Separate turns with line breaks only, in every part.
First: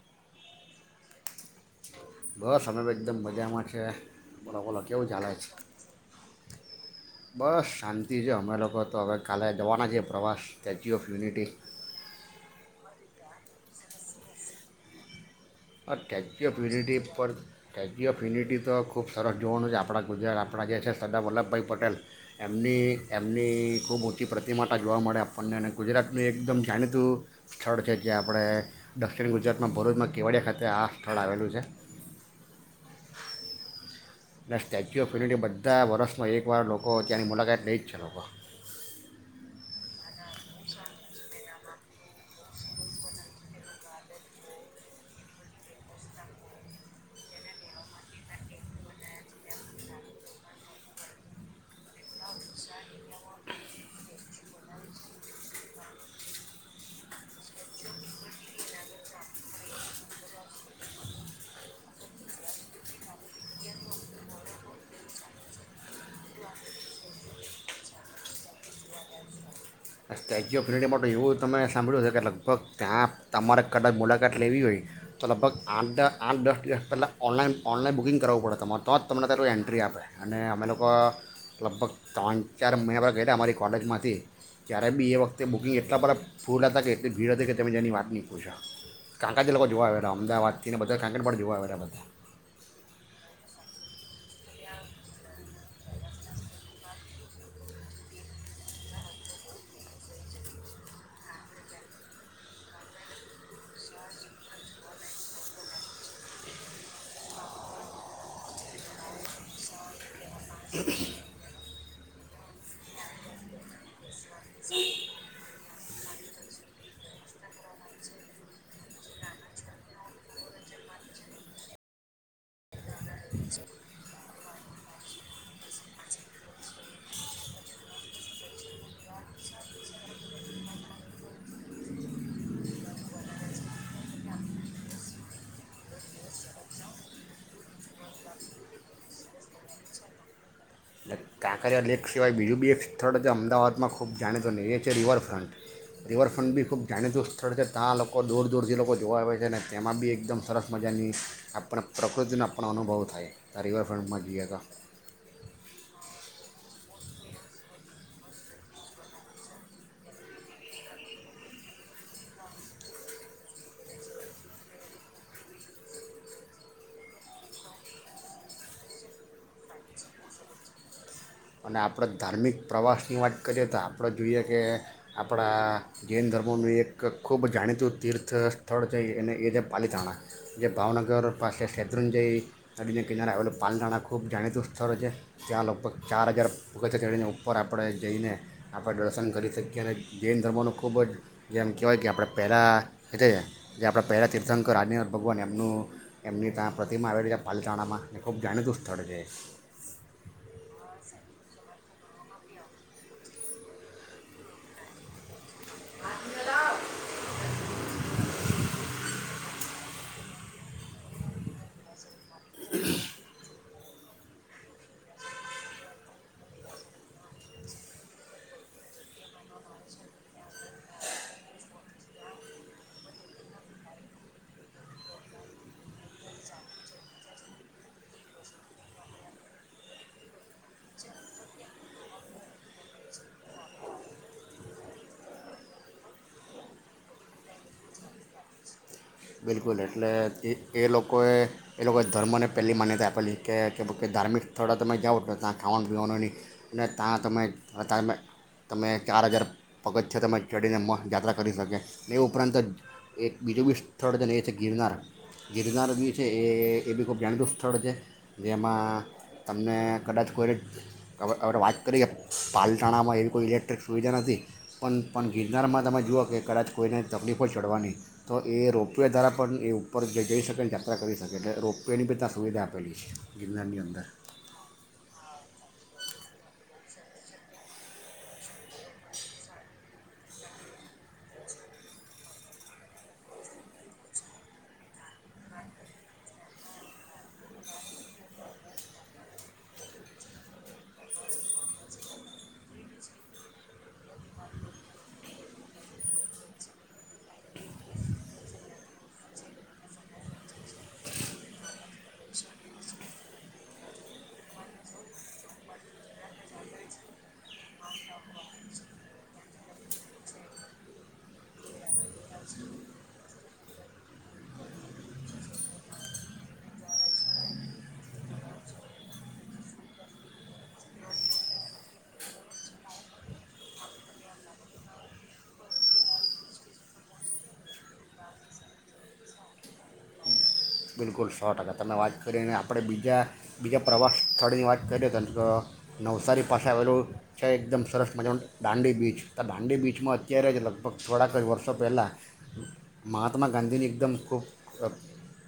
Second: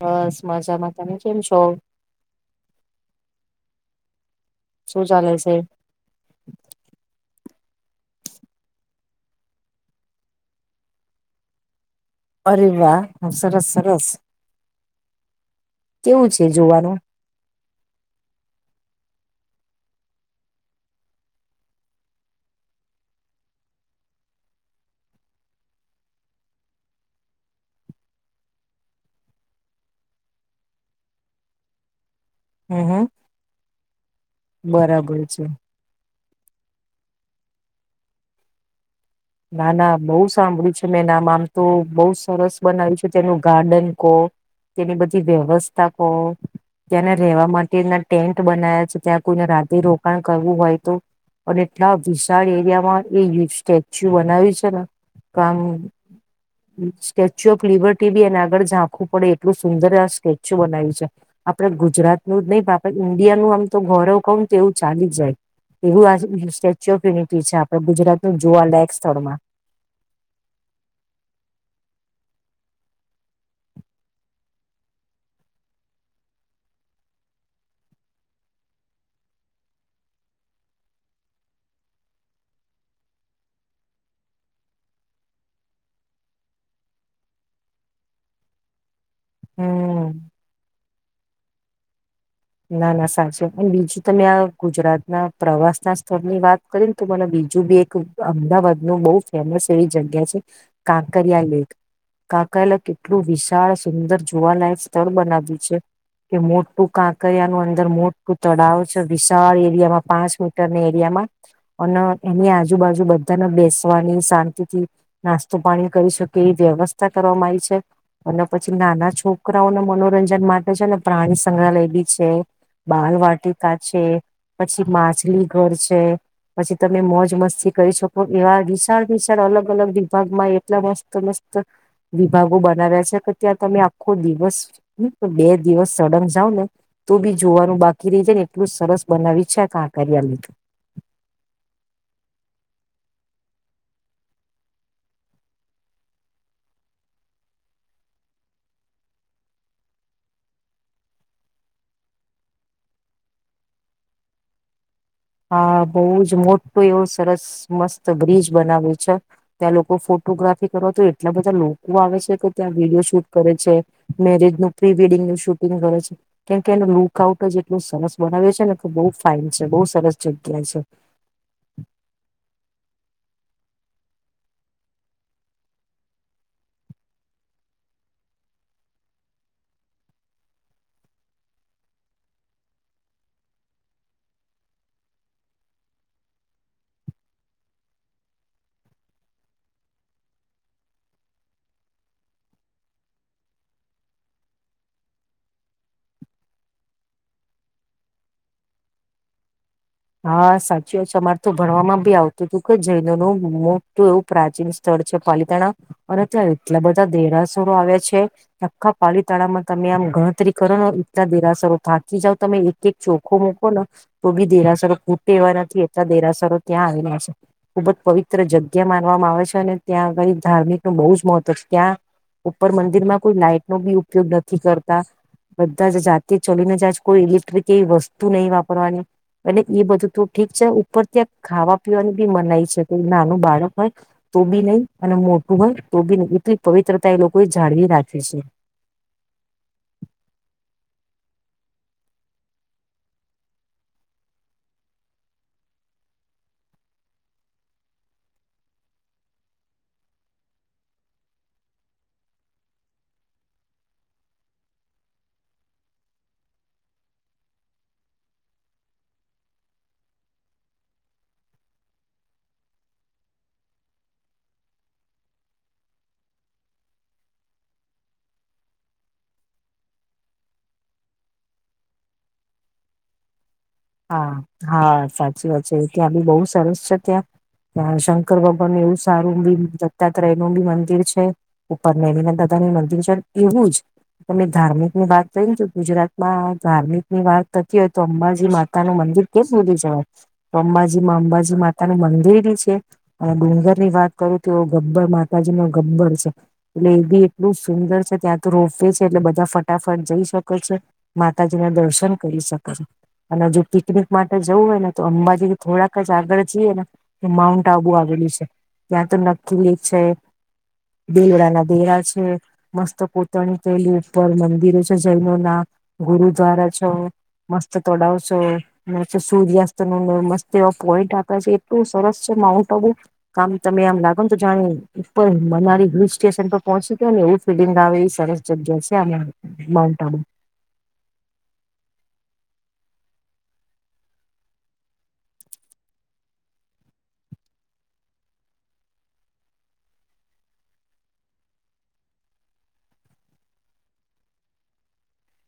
બસ મજામાં તમે કેમ છો
બસ સમમે તો એકદમ મજામાં છે બળ બળ કેવ
શું ચાલે
જલા છે બસ શાંતિ છે અમે લોકો તો હવે કાલે જવાના છીએ પ્રવાસ સ્ટેચ્યુ ઓફ યુનિટી
અરે વાહ સરસ સરસ
આ
કેવું છે
સ્ટેચ્યુ ઓફ
જોવાનું
યુનિટી પર સ્ટેચ્યુ ઓફ યુિટી તો ખૂબ સરસ જોવાનું છે આપણા ગુજરાત આપણા જે છે સરદાર વલ્લભભાઈ પટેલ એમની એમની ખૂબ ઊંી પ્રતિમાતા જોવા મળે આપણને અને ગુજરાતનું એકદમ જાણીતું સ્થળ છે જે આપણે દક્ષિણ ગુજરાતમાં ભરૂચમાં કેવડીિયા ખાતે તે્યા આથળ આવેલું છે
હમ હમ
એ સ્ટેચ્યુ ઓફ
બરાબર
યુનિટી
છે.
બધા વર્ષમાં એકવાર લોકો તની મુલાકાત દઈ છાલભ
ના ના બહુ સાંભળ્યું છે મે ના આમ તો બઉ સરસ બનાવ્યું છે તેનું ગાર્ડન કહો તેની બધી વ્યવસ્થા કહો ત્યાંને રેવા માટેના ટેન્ટ બના્યા છે ત્યાં કોઈને રાધે રોકાણ કરવું હોય તો અને એટલા વિશાળ એરિયામાં એ સ્ટચ્યુ બનાવ્યું છે ને તો આમ સ્ટેચ્યુ ઓફ લિબર્ટી બી એને આગળ ઝાંખું પડે એટલું સુંદર આ સ્ટેચ્યુ બનાવ્યું છે આપડે ગુજરાતનું જ નહીિ પણ આપે ઇન્ડિયા નું આમ તો ગૌરવ કહ તો એવું ચાલી જાય એવું આ સ્ટેચ્યુ ઓફ યુનિટી છે આપડે ગુજરાતનું જોુવાલાાયક સ્થળમાં
સ્ટેચ્યુ ઓફ યુનિટી માટે એવું તમે સાંભળ્યું છે કે લગભગ ત્યાં તમારે કદાચ મુલાકાત લેવી હોય તો લગભગ આઠ દ આઠ દસ દિવસ પહેલાં ઓનલાઈન ઓનલાઈન બુકિંગ કરાવવું પડે તમારે તો જ તમને તારું એન્ટ્રી આપે અને અમે લોકો લગભગ ત્રણ ચાર મહિના ગ અમારી કોલેજમાંથી જ્યારે સાહેબી એ વખતે બુકિંગ એટલા બ ફૂલ હતા કે એટલી ભીડ હતી કે તમે જેની વાતહી પૂછા કાંકા જ લોકો જોવા
હમ.
આવેલા અમદાવાદ તેને બધા કાંકણ પણડ જોવા આવે્યા બધા
ના ના સાચું અને બીજું તમે આ ગુજરાતના પ્રવાસ ના સ્થળની વાત કરીને તો મને બીજું બી એક અમદાવાદ નું બહ ફેમસ એવી જગ્યા છે કાંકરિયા લેક કાંકરિયા લેક એટલું વિશાળ સુંદર જોવાલાયક સ્થળ બનાવ્યું છે કે મોટું કાંક નું અંદર મોટું તળાવ છે વિશાળ એરિયામાં પાંચ મીટરની એરિયામાં અને એની આજુબાજુ બધાને બેસવાની શાંતિથી નાસ્તો પાણી કરી શકે એવી વ્યવસ્થા કરવામાં આવી છે અને પછી નાના છોકરાઓને મનોરંજન માટે છે ને પ્રાણી સંગ્રહાલય બી બાલ વાટિકા છે પછી માછલી ઘર છે પછી તમે મોજ મસ્તી કરી શકો એવા વિશાળ વિશાળ અલગ અલગ વિભાગમાં એટલા મસ્ત મસ્ત વિભાગો બનાવ્યા છે કે ત્યાં તમે આખો દિવસ બે દિવસ સળંગ જાાવ ને તો બી જોવાનું બાકી રહી જાય ને એટલું જ સરસ બનાવી છે ક કાર્યા લીધું
એટલે કાંકરિયા લેક સિવાય બીજું બી એક સ્થળ છે અમદાવાદમાં ખૂબ જાણીતું ન એ છે રિવરફ્રન્ટ રિવરફ્રન્ટ બી ખૂબ જાણીતું સ્થળ છે ત્યાં લોકો દૂર દૂરથી લોકો જોવા આવે છે અને તેમાં બી એકદમ સરસ મજાની આપણે પ્રકૃતિનો પણણ અનુભવ થાય તં રિવરફ્રન્ટમાં જઈએ તો
હા બહુ જ મોટો એવો સરસ મસ્ત બ્રિજ બનાવે્યો છે ત્યાં લોકો ફોટોગ્રાફી કરવા તો એટલા બધા લોકો આવે છે કે ત્યાં વિડીિયો શૂટ કરે છે મેરેજ નું પ્રી વેડિંગ નું શૂટિંગ કરે છે કેમકે એનું લુક આઉટ જ એટલું સરસ બનાવે છેને બઉુ ફાાઈન છે બહુ સરસ જગ્યા છે
અને આપણે ધાર્મિક પ્રવાસની વાત કરીએ તો આપણે જોઈએ કે આપણા જૈન ધર્મોનું એક ખૂબ જાણીતું તીર્થ સ્થળ છે અને એ છે પાલીતાણા જે ભાવનગર પાસે શૈત્રુંંજય નદીના કિનારે આવેલા પાલીતાણા ખૂબ જાણીતું સ્થળ છે ત્યાં લગભગ ચાર હજાર ભૂગતને ઉપર આપણે જઈને આપણે દર્શન કરી શકીએ અને જૈન ધર્મોનું ખૂબ જ જેમ કહેવાય કે આપણે પહેલાં જે આપણે પહેલાં તીર્થંકર આ ભગવાન એમનું એમની ત્યાં પ્રતિમા આવેલી છે પાલતાણામાં એ ખૂબ જાણીતું સ્થળ છે
હા સાચી વા છે અમાર તો ભણવામાં ભી આવતું હતું કે જૈનો નું મોટું એવું પ્રાચીન સ્થળ છે પાલી તે અને ત્યાં એટલા બધા દેરાસુરો આવ્યા છે આખા પા માં તમે આમ ગણતરી કરો ને એટલા દેરાસરો થા જાવ તમે એક એક ચોખોમાં બોલો તો બી દેરા ૂ એવા નથી એટલા દેરાસરો ત્યાં આવેલા છે ખુબ જ પવિત્ર જગ્યા માનવામાં આવે છે અને ત્યાંગળ ધાર્મિક ન બહુ જ મહત્વ છે ત્યાં ઉપર મંદિરમાં કોઈ લાાઈટ નો બી ઉપયોગ નથી કરતા બધા જ જાતે ચલીને જજ કોઈ ઇલેક્ટ્રિક એવી વસ્તુ નહી વાપરવાની અનેટ એ બધું તો ઠીક છે ઉપર ત્યાં ખાવા પીવાનું બી મનાય છે કોઈ નાનું બાળક હોય તો બી નઈ અને મોટું હોય તો બી નઈ એટલી પવિત્રતા એ લોકો એ જાળવી રાખે છે
બિલકુલ એટલે એ એ લોકોએ એ લોકોએ ધર્મને પહેલી માન્યતા આપેલી છે કે ધાર્મિક સ્થળો તમે જાઓ ત્યાં ખાવાનું પીવાનું નહીં ને ત્યાં તમે ત તમે ચાર હજાર પગથથી તમે ચડીને યાત્રા કરી શકે એ ઉપરાંત એક બીજું બી સ્થળ છે ને એ છે ગિરનાર ગિરનાર બી છે એ એ બી ખૂબ જાણતૃત સ્થળ છે જેમાં તમને કદાચ કોઈનેણે વાત કરીએ પાલટાણામાં એવી કોઈ ઇલેક્ટ્રિક સુવિધા નથી પણ પણ ગિરનારમાં તમે જુઓ કે કદાચ કોઈને તકલીફો જ ચડવાની તો એ રો રોપિયા દ્વારા પણ એ ઉપર જઈ શકે અને યાત્રા કરી શકે એટલે રોપવેની બી ત આં સુવિધા આપેલી છે ગિરનારની અંદર
હા હા સાચી વાત છે ત્યાં બી બહુ સરસ છે ત્યાં ત્યાં શંકર ભગવાન એવું સારું બી દત્તાત્રય નું બી મંદિર છે ઉપરનેલીના દાદા ની મંદિર છે એવું જ તમે ધાર્મિક ની વાત કરીને ગુજરાતમાં ધાર્મિક ની વાત થતી હોય તો અંબાજી મા મર કેમ સુધી જવાય તો અંબાજીમાં અંબાજી માતા નું મંદિર બી છે અને ડુંગર ની વાત કરું તો ગબ્બર માતાજી ન ગબ્બર છે એટલે એ બી એટલું સુંદર છે ત્યાં તો રોપવે છે એટલે બધા ફટાફટ જઈ શકે છે માતાજી ના દર્શન કરી શકે છે અને જો પિકનિક માટે જવું હોય ને તો અંબાજી થોડાક જ આગળ જઈએ ને તો માઉન્ટ આબુ આવેલું છે ત્યાં તો નક્કીકી લ છે દેવડાના દેરા છે મસ્ત પોતાની થયલી ઉપર મંદિરો છે જૈનો ના ગુરુદ્વારા છો મસ્ત તોડાવશો સૂર્યાસ્ત નું મસ્ત એવ પોઈન્ટ આપે છે એટલું સરસ છે માઉન્ટ આબુ કમ તમે આમ લાગો ને તો જાણેર મનારી હિલ સ્ટેશન પર પહોંચી ગ ને એવું ફીલિંગ આવે એવી સરસ જગ્યા છે આ માઉન્ટ આબુ
બિલકુલ સો ટકા તમે વાત કરીને આપણે બીજા બીજા પ્રવાસ સ્થળોની વાત કરીએ તો નવસારી પાસે આવેલું છે એકદમ સરસ મજા દાંડી બીચ તો દાંડી બીચમાં અત્યારે જ લગભગ થોડાક વર્ષો પહેલાં મહાત્મા ગાંધીની એકદમ ખૂબ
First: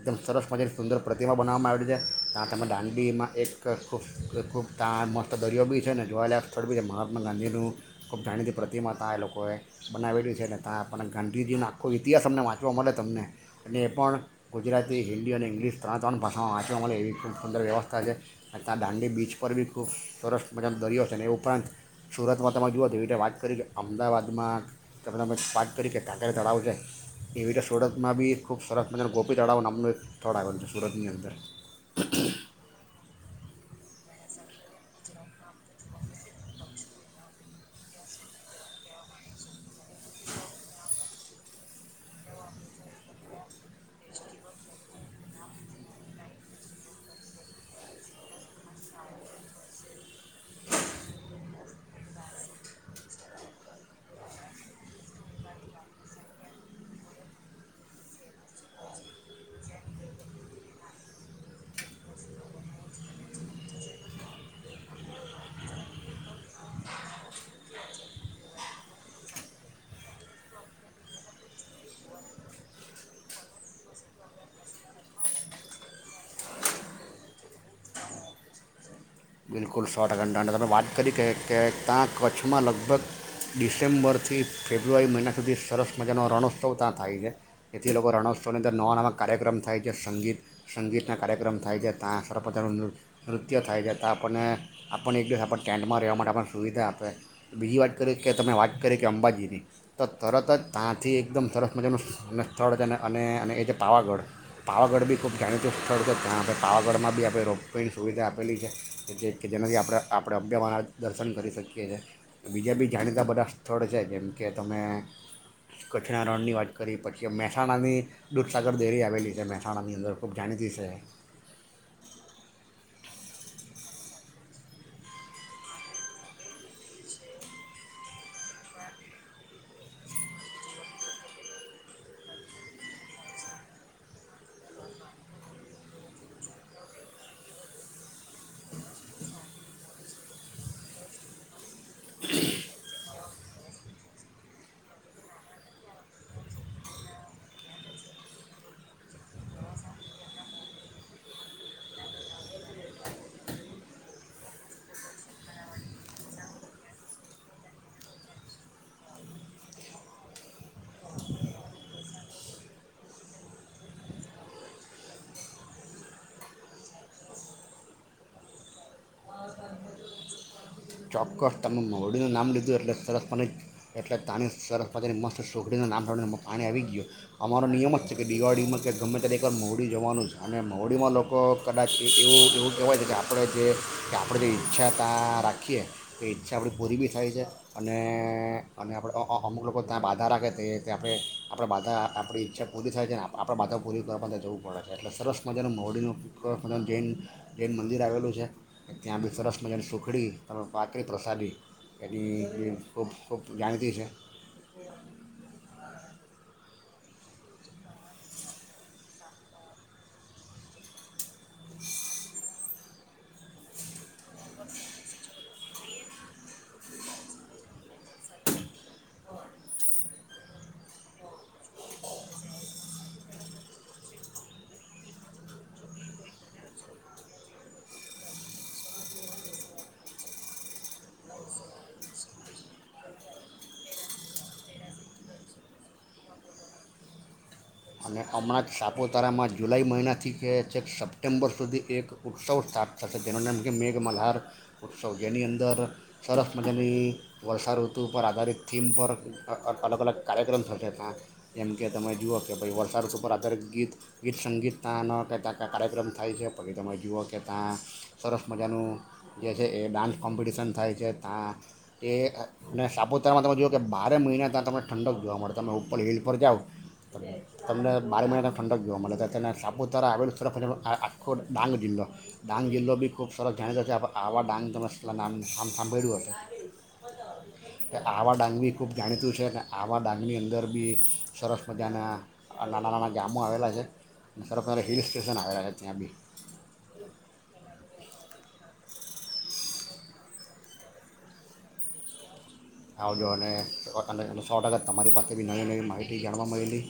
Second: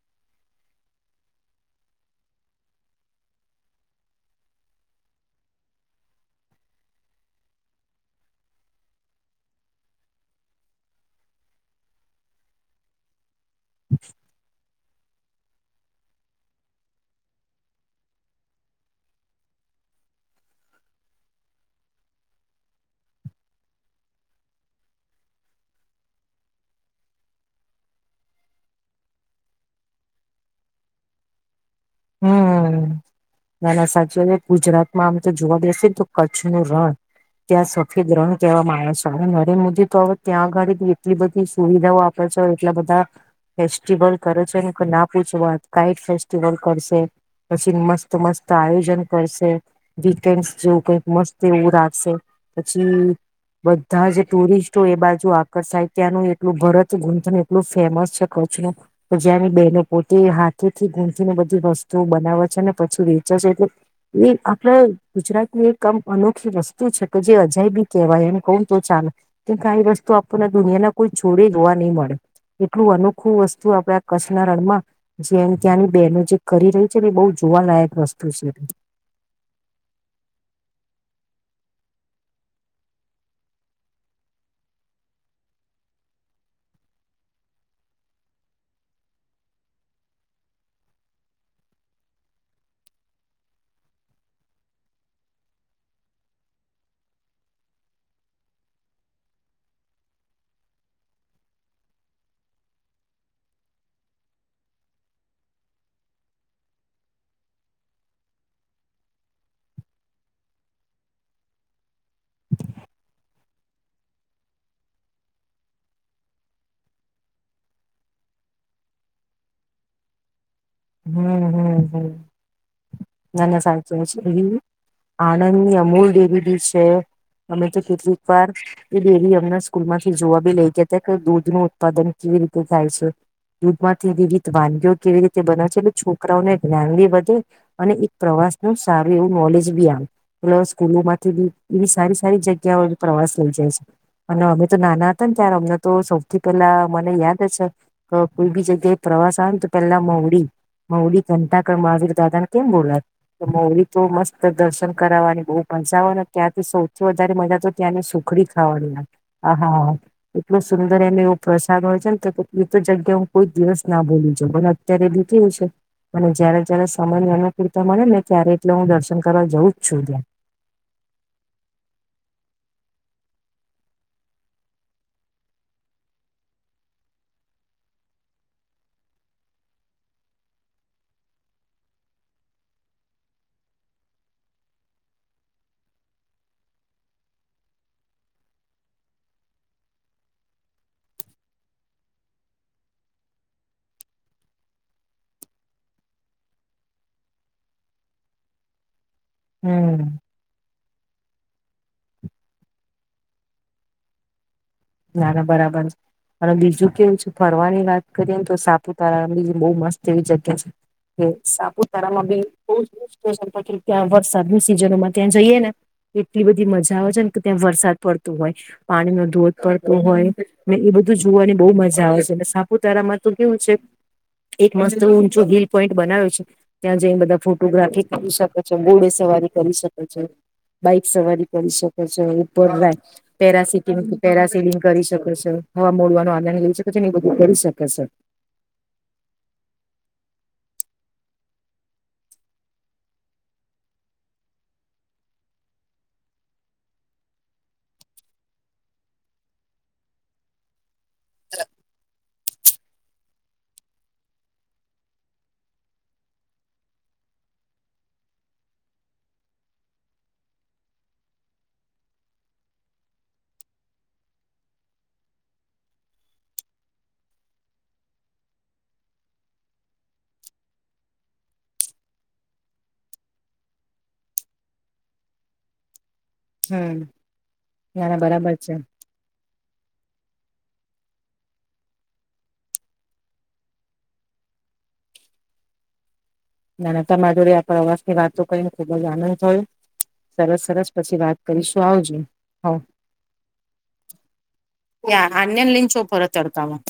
એકદમ સરસ મછાની સુંદર પ્રતિમા બનાવવામાં આવેલી છે ત્યાં તમે દાંડડીમાં એક ખૂબ ખૂબ ત્યાં મસ્ત દરિયો બી છે ને જોયાયેલા સ્થળ બી છે મહાત્મા ગાંધીનું ખૂબ જાાણીતી પ્રતિમા ત્યાં એ લોકોએ બનાવેલી છે અને ત્યાં પણ ગાંધીજીનો આખો ઇતિહાસ અમને વાંચવા મળે તમને અને એ પણ ગુજરાતી હિન્દી અને ઇંગ્લિશ ત્રણ ત્રણ ભાષાઓ વાંચવા મળે એવી ખૂબ સુંદર વ્યવસ્થા છે અને ત્યાં દાંડી બીચ પર બી ખૂબ સરસ મજા દરિયો છે એ ઉપરાંત સુરતમાં તમે જુઓ તો એવી રીતે વાત કરી કે અમદાવાદમાં તમે તમે વાત કરી કે કાતે તળાવ છે એવી રીતે સુરતમાં બી ખૂબ સરસ મજા ગોપ તળાવનામનું થોડા છે સુરતની અંદર
હમ નાના સાચીવે ગુજરાતમાં આમ તો જોવા દેશે ને તો કચ્છ નું રણ ત્યાં સફેદ રણ કહેવામાં આવે છે નરેન્દ્ર મોદી તો હવે ત્યાં આગળ એટલી બધી સુવિધાઓ આપે છે એટલા બધા ફેસ્ટિવલ કરે છે ના પૂછવા કઈ ફેસ્ટિવલ પછી મસ્ત મસ્ત આયોજન કરશે વીકેન્ડ જેવું કઈક મસ્ત એવું રાખશે પછી બધા જ ટુરિસ્ટો એ બાજુ આકર્ષાય ત્યાંનું એટલું ભરત ગૂથ એટલું ફેમસ છે કચ્છ ન તો જ્યાંની બહેનો પોતે હાથેથી ગૂને બનાવે છે ને પછી વેચે છે એટલે એ આપડ ગુજરાતની એક આમ અનોખી વસ્તુ છે કે જે અજાય બી કેહેવાય એમ કહ તો ચાલે કે આઈ વસ્તુ આપણને દુનિયાના કોઈ જોોડે જોવા નહી મળે એટલું અનોખું વસ્તુ આપડ કચ્છના રણમાં જે ત્યાંની બેનું જે કરી રહી છે ને એ બહુ જોવાલાયક વસ્તુ છે
બિલકુલ સો ટકાની દં તમે વાત કરી કે કે ત્યાં કચ્છમાં લગભગ ડિસેમ્બરથી ફેબ્રુઆરી મહિના સુધી સરસ મજાનો રણોત્સવ ત્યાં થાય છે એથી લોકો રણોત્સવની અંદર નવા નવા કાર્યક્રમ થાય છે સંગીત સંગીતના કાર્યક્રમ થાય છે ત્યાં સરસ મજાનું નૃ નૃત્ય થાય છે ત્યાં આપણને આપણ એક દિવસ આપણ ટેન્ટમાં રહેવા માટે આપણ સુવિધા આપે બીજી વાત કરીએ કે તમે વાત કરી કે અંબાજીની તો તરત જ ત્યાંથી એકદમ સરસ મજાનું સ્થળ છે અને અને અને એ છે પાવાગઢ પાવાગઢ બી ખૂબ જાણીતું સ્થળ છે જ્યાં આપણે પાવાગઢમાં બી આપણે રોપવેની સુવિધા આપેલી છે એટ કે જેનાથી આપણે આપણે અબ્યાવાના દર્શન કરી શકીએ છીએ બીજા બી જાણીતા બધા સ્થળ છે જેમકે તમે કચ્છના રણની વાત કરી પછી મહેસાણાની દૂધસાગર ડેરી આવેલી છે મહેસાણાની અંદર ખૂબ જાણીતી છે
હમ હમ હમ ના ના સાચ કહે છે એ આણંદની અમૂલ ડેરી બી છે અમે તો કેટલીક વાર એ ડેરી અમના સ્કૂલ માંથી જોવા બી લઈ ગયા હતા કે દૂધ નું ઉત્પાદન કેવી રીતે થાય છે દૂધ માંથી વિવિધ વાનગી કેવી રીતે બના છે એટલે છોકરાઓને જ્ઞાન બી વધે અને એક પ્રવાસ નું સારું એવું નોલેજ બી આવે એટલે સ્કૂલો માંથી બી એવી સારી સારી જગ્યાઓ પ્રવાસ લઈ જાય છે અને અમે તો નાના હતા ને ત્યારે અમને તો સૌથી પહેલા મને યાદ છે કોઈ બી જગ્યાએ પ્રવાસ આવે ને તો પેલા મલી કંટાકળ મહાવીર દાદાને કેમ બોલાય તો મૌલી તો મસ્ત દર્શન કરાવવાની બહ પચવાને ત્યાંથી સૌથી વધારે મજા તો ત્યાંની સુખડી ખાવાનીાગ આહાા એટલો સુંદર એમ એવો પ્રસાદ હોય છે ને એ તો જગ્યા હું કોઈ દિવસ ના બોલી જાઉ અત્યારે બી ું અને જયારે જ્યારે સમયની અનુકૂળતા મળે ને ત્યારે એટલે હું દર્શન કરવા જવું જ છું ત્યાં
ચોક્કસ તમે મહુડીનું નામ લીધું એટલે સરસ પતી એટલે તાણી સરસ પતીની મસ્ત સુખડીનું નામ લને પાણી આવી ગયું અમારો નિયમ જ છે કે દિવાળીમાં કે ગમે ત એકવાર મહડી જવાનું છે અને મહડીમાં લોકો કદાચ એ એવું એવું કહેવાય છે કે આપણે જે કે આપણે જે ઈચ્છા ત્યાં રાખી રાખીએ એ ઈચ્છા આપણી પૂરી બી થાય છે અને અને આપણે અમુક લોકો ત્યાં બાધા રાખે તે આપણે આપણા બાધા આપણી ઈચ્છા પૂરી થાય છે અને આપણા બાધા પૂરી કરવા માટે જવું પડે છે એટલે સરસ મજાનું મોરડીનું સર મજાનું જૈન જૈન મંદિર આવેલું છે ત્યાં બી સરસ મજની
હમ
સુખડી પાત્રળ પ્રસાદી એની ખૂબ ખૂબ જાણતી છે
ના ના બરાબર છે અને બીજું કેવું છે ફરવાની વાત કરીએ ને તો સાપુતારા બી બહ મસ્ત એવી જગ્યા છે કે સાપુતારામાં બી બ જત ત્યાં વરસાદની સિઝનોમાં ત્યાં જઈએે ને એટલી બધી મજા આવે છે ને કે ત્યાં વરસાદ પડતું હોય પાણીનો ધોધ પડત હોય ને એ બધું જોવાની બહુ મજા આવે છે અને સાપુતારામાં તો કેવું છે એક મસ્ત ઊંચો વલ પોઈન્ટ બનાવ્યો છે ત્યાં જઈને બધા ફોટોગ્રાફી કરી શકે છે ગોડે સવારી કરી શકે છે બાઈક સવારી કરી શકે છે ઉપર પેરાટીંગ પેરા સિલિંગ કરી શકે છે હવા મોડવાનું આદરણ લઈ શકે છે એ બધું કરી શકે છે
અને હમણાં જ સાપુતારામાં જુલાઈ મહિનાથી છે છે સપ્ટેમ્બર સુધી એક ઉત્સવ સ્ટાર્ટ થશે જેનું નામ છે મેઘમલ્હાર ઉત્સવ જેની અંદર સરસ મજાની વર્ષાઋતુ પર આધારિત થીમ પર અલગ અલગ કાર્યક્રમ થશે ત્યાં એમ કે તમે જુઓ કે ભછાઈ વરસાદ ઉપર આધારે ગીત ગીત સંગીત ત્યાં ન ક ત્યાં ક કાર્યક્રમ થાય છે પછી તમે જુઓ કે ત્યાં સરસ મજાનું જે છે એ ડાન્સ કોમ્પિટિશન થાય છે ત્યાં એ અને સાપુતારામાં તમે જુઓ કે બારે મહિના ત્યાં તમને ઠંડક જોવા મળે તમે ઉપર હિલ પર જાઓ તમને મારે મહિનેને ઠંડક જો મળ તેને સાપુતારા આવેલું સરફ આખો ડાંગ જિલ્લો ડાંગ જિલ્લો બી ખૂબ સરસ જાણીતો છે આવા ડાંગ તમે નામ નામ સાંભળ્યું
હમ
હત
નાના
આવા
બરાબર
ડાંગી
છે
ખુબ જાણીતું છે ને આવા ડાંગની અંદર બી સરરાફ બધાના નાનાં નાના ગામો આવેલા છે સર હિલ સ્ટેશન આવેલા છે ત્યાં બી
નાનતા માધોડ આપ પ્રવાસ ની વાતો કરીને ખુબ જ આનંદ થયો સરસ સરસ પછી વાત કરીશું આવજો હ.
આવજો અને સો ટકાત તમારી
યા
પાસે બી નવી
આન્યન
નવી
લીન છો
માહિતી
પરત
જાણવા
તડકામાં
મળેલી